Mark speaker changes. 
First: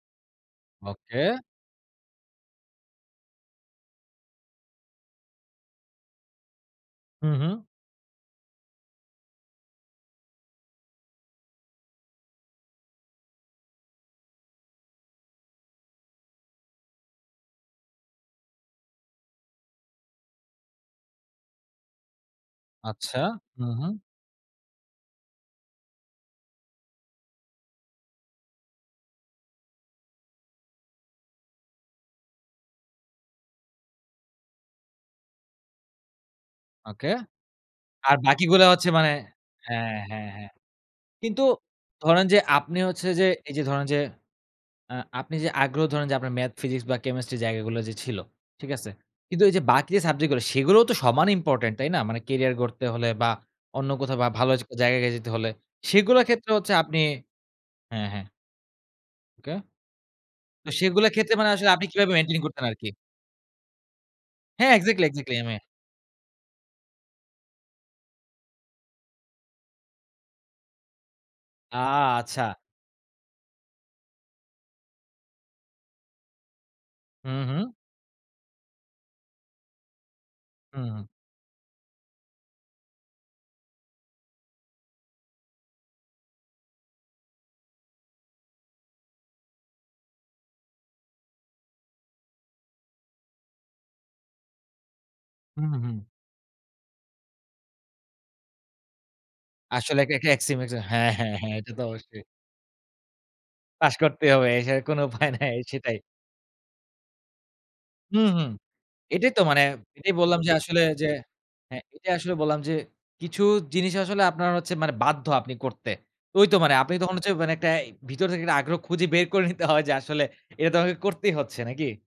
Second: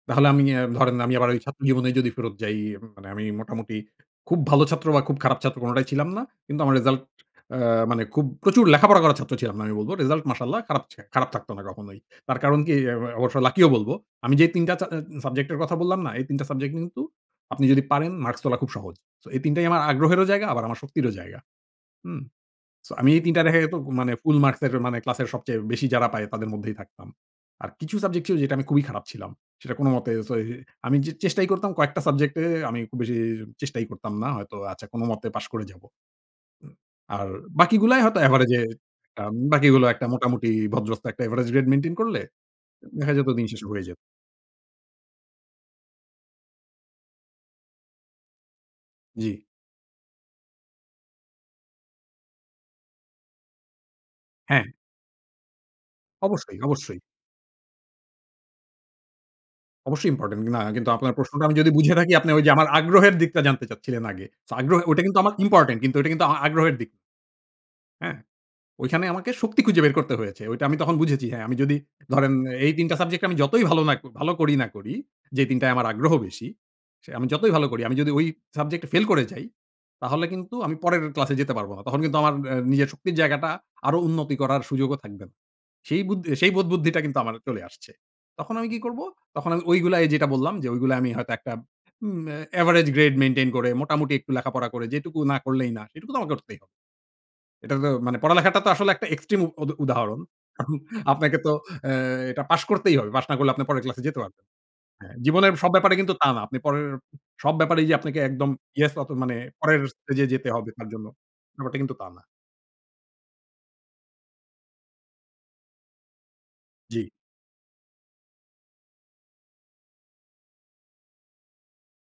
Speaker 1: তাহলে আমি অ্যা ধরেন আমি
Speaker 2: ওকে।
Speaker 1: আবার ঐ ছাত্র জীবনেই যদি ফেরত যাই, এম মানে আমি মোটামুটি খুব ভালো ছাত্র বা খুব খারাপ ছাত্র কোনটাই ছিলাম না। কিন্তু আমার রেজাল্ট
Speaker 2: হুম, হুম।
Speaker 1: অ্যা মানে খুব প্রচুর লেখাপড়া করার ছাত্র ছিলাম না আমি বলব। রেজাল্ট মাশাল্লাহ খারাপ ছে খারাপ থাকতো না কখনোই। তার কারণ কি? অ্যা ও অবশ্য লাকিও বলবো। আমি যে ৩ টা চা অ্যা সাবজেক্ট এর কথা বললাম না? এই ৩ টা সাবজেক্ট কিন্তু আপনি যদি পারেন মার্কস তোলা খুব সহজ। সো এই ৩ টাই আমার আগ্রহেরও জায়গা আমার শক্তিরও জায়গা। হুম। সো আমি
Speaker 2: আচ্ছা
Speaker 1: এই ৩ টা দেখা
Speaker 2: হুম,
Speaker 1: যেতো
Speaker 2: হুম।
Speaker 1: মানে ফুল মার্কসের মানে ক্লাসের সবচেয়ে বেশি যারা পায় তাদের মধ্যেই থাকতাম। আর কিছু সাবজেক্ট ছিল যেটা আমি খুবই খারাপ ছিলাম। সেটা কোনমতে সো এই আমি চে চেষ্টাই করতাম কয়েকটা সাবজেক্টে এ এ আমি খুব বেশি চেষ্টাই করতাম না। হয়তো আচ্ছা কোনো মতে পাশ করে যাবো।
Speaker 2: ওকে।
Speaker 1: আর বাকিগুলোয়
Speaker 2: আর
Speaker 1: হয়তো এভারেজে
Speaker 2: বাকিগুলো হচ্ছে মানে
Speaker 1: একটা বাকিগুলো
Speaker 2: হ্যাঁ,
Speaker 1: একটা
Speaker 2: হ্যাঁ,
Speaker 1: মোটামুটি
Speaker 2: হ্যাঁ।
Speaker 1: ভদ্রস্ত একটা
Speaker 2: কিন্তু,
Speaker 1: এভারেজ রেট মেইনটেইন করলে
Speaker 2: ধরেন যে আপনি
Speaker 1: দ
Speaker 2: হচ্ছে
Speaker 1: দেখা
Speaker 2: যে
Speaker 1: যেতো দিন শেষ
Speaker 2: এইযে ধরেন
Speaker 1: হয়ে যেতো।
Speaker 2: যে, অ্যা আপনি যে আগ্রহ ধরেন যে আপনার ম্যাথ ফিজিক্স বা কেমিস্ট্রি জায়গাগুলো যে ছিল, ঠিক আছে?
Speaker 1: জি।
Speaker 2: কিন্তু এই যে বাকি যে সাবজেক্টগুলো সেগুলোও তো সমান ইম্পোর্টেন্ট, তাই না? মানে কেরিয়ার গড়তে হলে বা অন্য কোথাও বা ভালো এচ
Speaker 1: হ্যাঁ।
Speaker 2: জায়গায় যেতে হলে, সেগুলোর ক্ষেত্রে
Speaker 1: অবশ্যই,
Speaker 2: হচ্ছে আপনি
Speaker 1: অবশ্যই।
Speaker 2: হ্যাঁ, হ্যাঁ। ওকে।
Speaker 1: অবশ্যই ইম্পোর্টেন্ট। কিন না
Speaker 2: তো
Speaker 1: কিন্তু
Speaker 2: সেগুলোর
Speaker 1: আপনার
Speaker 2: ক্ষেত্রে
Speaker 1: প্রশ্নটা
Speaker 2: মানে
Speaker 1: আমি যদি
Speaker 2: আসলে আপনি
Speaker 1: বুঝে
Speaker 2: কিভাবে
Speaker 1: থাকি আপনি
Speaker 2: মেইনটেইন
Speaker 1: ঐযে
Speaker 2: করতেন
Speaker 1: আমার
Speaker 2: আরকি?
Speaker 1: আগ্রহের দিকটা জানতে চাচ্ছিলেন আগে। সো
Speaker 2: হ্যাঁ
Speaker 1: আগ্রহে ঐটা
Speaker 2: এক্সাক্টলি,
Speaker 1: কিন্তু আমার
Speaker 2: এক্সাক্টলি, আমি
Speaker 1: ইম্পোর্টেন্ট কিন্তু ঐটা কিন্তু আ আগ্রহের দিক। হ্যাঁ? ঐখানে আমাকে শক্তি খুঁজে বের করতে হয়েছে, ঐটা আমি তখন বুঝেছি। হ্যাঁ, আমি যদি
Speaker 2: আ
Speaker 1: ধরেন
Speaker 2: আচ্ছা।
Speaker 1: এ এই ৩ টা সাবজেক্টে আমি যতই ভালো না ভালো করি না করি, যে ৩ টায় আমার আগ্রহ বেশি, সে আমি
Speaker 2: হুম,
Speaker 1: যতই
Speaker 2: হুম।
Speaker 1: ভালো করি আমি যদি ঐ সাবজেক্টে ফেল করে যাই, তাহলে কিন্তু আমি
Speaker 2: হুম,
Speaker 1: পরের
Speaker 2: হুম।
Speaker 1: ক্লাসে যেতে পারব না। তখন কিন্তু আমার অ্যা নিজের শক্তির জায়গাটা আরো উন্নতি করার সুযোগও থাকবে না। সেই বুদ সেই বোধবুদ্ধিটা কিন্তু আমার চলে আসছে। তখন আমি কি করবো? তখন আমি ঐগুলায় এই যেটা বললাম যে ঐগুলোয় আমি হয়তো একটা উম এ এভারেজ গ্রেড মেইনটেইন করে মোটামুটি একটু লেখাপড়া করে যেটুকু না
Speaker 2: হুম
Speaker 1: করলেই
Speaker 2: ,হুম,
Speaker 1: না
Speaker 2: হুম।
Speaker 1: সেটুকু তো আমাকে করতেই এটা তো মানে পড়ালেখাটা তো আসলে একটা এক্সট্রিম উদ
Speaker 2: আসলে এক
Speaker 1: উদাহরণ।
Speaker 2: একটা এক্সট্রিম
Speaker 1: এখন
Speaker 2: এটা হ্যাঁ, হ্যাঁ,
Speaker 1: আপনাকে তো
Speaker 2: হ্যাঁ, এটা তো
Speaker 1: অ্যা
Speaker 2: অবশ্যই।
Speaker 1: এটা পাশ করতেই হবে। পাস না করলে আপনি পরের
Speaker 2: পাস
Speaker 1: ক্লাসে যেতে
Speaker 2: করতেই
Speaker 1: পারবেন না।
Speaker 2: হবে। এছাড়া কোনো
Speaker 1: হ্যাঁ,
Speaker 2: উপায়
Speaker 1: জীবনের
Speaker 2: নাই,
Speaker 1: সব ব্যাপারে
Speaker 2: সেটাই।
Speaker 1: কিন্তু তা না। আপনি পরের সব ব্যাপারেই যে আপনাকে
Speaker 2: হুম, হুম,
Speaker 1: একদম ইয়েস অত
Speaker 2: এটাই
Speaker 1: মানে
Speaker 2: তো মানে
Speaker 1: পরের
Speaker 2: এটাই
Speaker 1: স্টেজে
Speaker 2: বললাম
Speaker 1: যেতে
Speaker 2: যে
Speaker 1: হবে
Speaker 2: আসলে
Speaker 1: তার জন্য।
Speaker 2: যে
Speaker 1: ব্যাপারটা
Speaker 2: হ্যাঁ
Speaker 1: কিন্তু তা
Speaker 2: এটাই
Speaker 1: না।
Speaker 2: আসলে বললাম যে, কিছু জিনিস আসলে আপনার হচ্ছে মানে বাধ্য আপনি করতে। তো ঐ তো মানে আপনি
Speaker 1: জি।
Speaker 2: তখন হচ্ছে মানে একটা ভিতর থেকে একটা আগ্রহ খুঁজে বের করে নিতে হয় যে আসলে এইটা তো আমাকে করতেই হচ্ছে, নাকি?